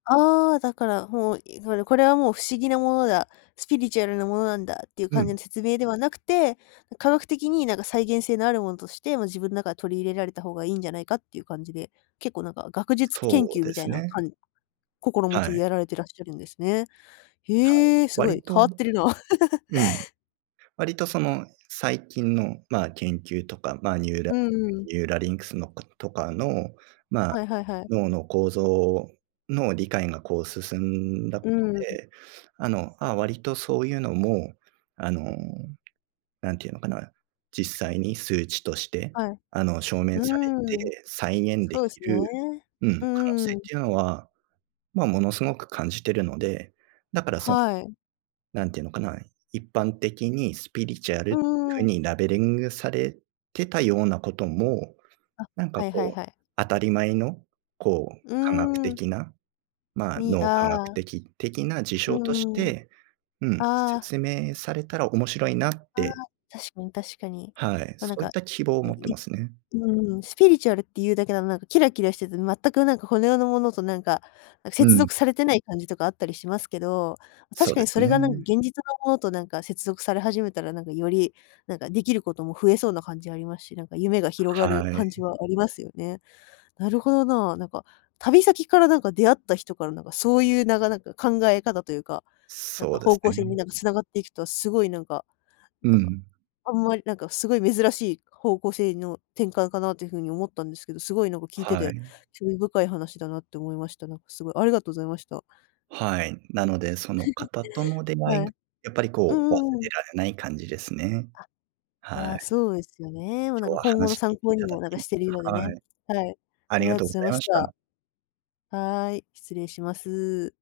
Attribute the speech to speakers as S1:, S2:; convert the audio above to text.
S1: ああ、だから、もう、いほいで、これはもう不思議なものだ、スピリチュアルなものなんだっていう
S2: う
S1: 感じ
S2: ん。
S1: の説明ではなくて、ん、科学的に何か再現性のあるものとして、もう自分中取り入れられた方がいいんじゃないかっていう感じで、結構、なんか、学術研
S2: そう
S1: 究
S2: で
S1: みたい
S2: す
S1: な
S2: ね。
S1: かん心持
S2: は
S1: ちで
S2: い。
S1: やられてらっしゃるんですね。
S2: はい、
S1: へえ、すご
S2: 割
S1: い、変
S2: と
S1: わってるな。
S2: うん。割とその、最近の、まあ、研究とか、まあ、ニューラ
S1: うんうん。
S2: ニューラリンクスのことかの、まあ、
S1: はいはいはい。
S2: 脳の構造の理解がこう進んだこ
S1: う
S2: と
S1: ーん。
S2: で、あの、ああ、割とそういうのも、あの、何て言うのかな。実際に数値として、
S1: はい。
S2: あの、証明
S1: う
S2: され
S1: ーん。
S2: て再現
S1: そ
S2: で
S1: うで
S2: き
S1: す
S2: る
S1: ね。
S2: うん、
S1: う
S2: 可能
S1: んう
S2: 性
S1: ん。
S2: っていうのは、まあ、ものすごく感じているので、だからその、
S1: はい。
S2: 何て言うのかな、一般的にスピリチュアル
S1: う
S2: っ
S1: ん
S2: ていう
S1: うん
S2: 風
S1: うん。
S2: にラベリングがされてたようなことも、
S1: あ、
S2: なんか、
S1: はいはい
S2: こう、
S1: はい。
S2: 当たり前の、こう、
S1: う
S2: 科学
S1: ーん。
S2: 的な、まあ、
S1: に、
S2: 脳科学
S1: ああ。
S2: 的的な事
S1: う
S2: 象とし
S1: んうん。
S2: て、うん、
S1: ああ。
S2: 説明されたら面白いなっ
S1: ああ、
S2: て。
S1: 確かに確かに。
S2: はい。
S1: ま、
S2: そ
S1: なん
S2: うい
S1: か、
S2: った希望を
S1: う
S2: 持って
S1: い
S2: ますね。
S1: うんうん。スピリチュアルっていうだけだと、なんか、キラキラしてて、全く何かこの世のものと、なんか、
S2: う
S1: 接
S2: ん。
S1: 続されてない感じとかあったりしますけど、
S2: そ
S1: 確
S2: う
S1: か
S2: で
S1: に
S2: す
S1: それが、なんか、
S2: ね。
S1: 現実のものと、なんか、接続され始めたら、なんか、より、なんか、できることも増えそうな感じありますし、なんか、夢が広がる
S2: はい。
S1: 感じはありますよね。なるほどな、なんか、旅先から、なんか、出会った人から、なんか、そういうなかなか考え方というか、なん
S2: そ
S1: か、
S2: うで
S1: 方
S2: す
S1: 向性に、
S2: ね。
S1: なんか、繋がっていくと、すごい、なんか
S2: う
S1: なんか、
S2: ん。
S1: あんまり、なんか、すごい珍しい方向性の転換かなという風に思ったんですけど、すごい、なんか、聞いて
S2: は
S1: て、
S2: い。
S1: 興味深い話だなって思いました。なんか、すごい、ありがとうございました。
S2: はい。なので、その方との 出会
S1: は
S2: い
S1: い。
S2: が、やっぱり、
S1: う
S2: こう、忘
S1: んうんうん。
S2: れられない感じですね。
S1: あ、い
S2: は
S1: や、
S2: い。
S1: そうですよね。もう、なん
S2: 今日
S1: か、
S2: は
S1: 今後の
S2: 話聞
S1: 参
S2: いてい
S1: 考に
S2: ただ
S1: も、なんか、
S2: き
S1: してるようでね。
S2: はい。
S1: はい、
S2: あ
S1: あり
S2: り
S1: が
S2: が
S1: とうご
S2: とうご
S1: ざい
S2: ざ
S1: ま
S2: いま
S1: し
S2: し
S1: た。
S2: た。
S1: はい、失礼します。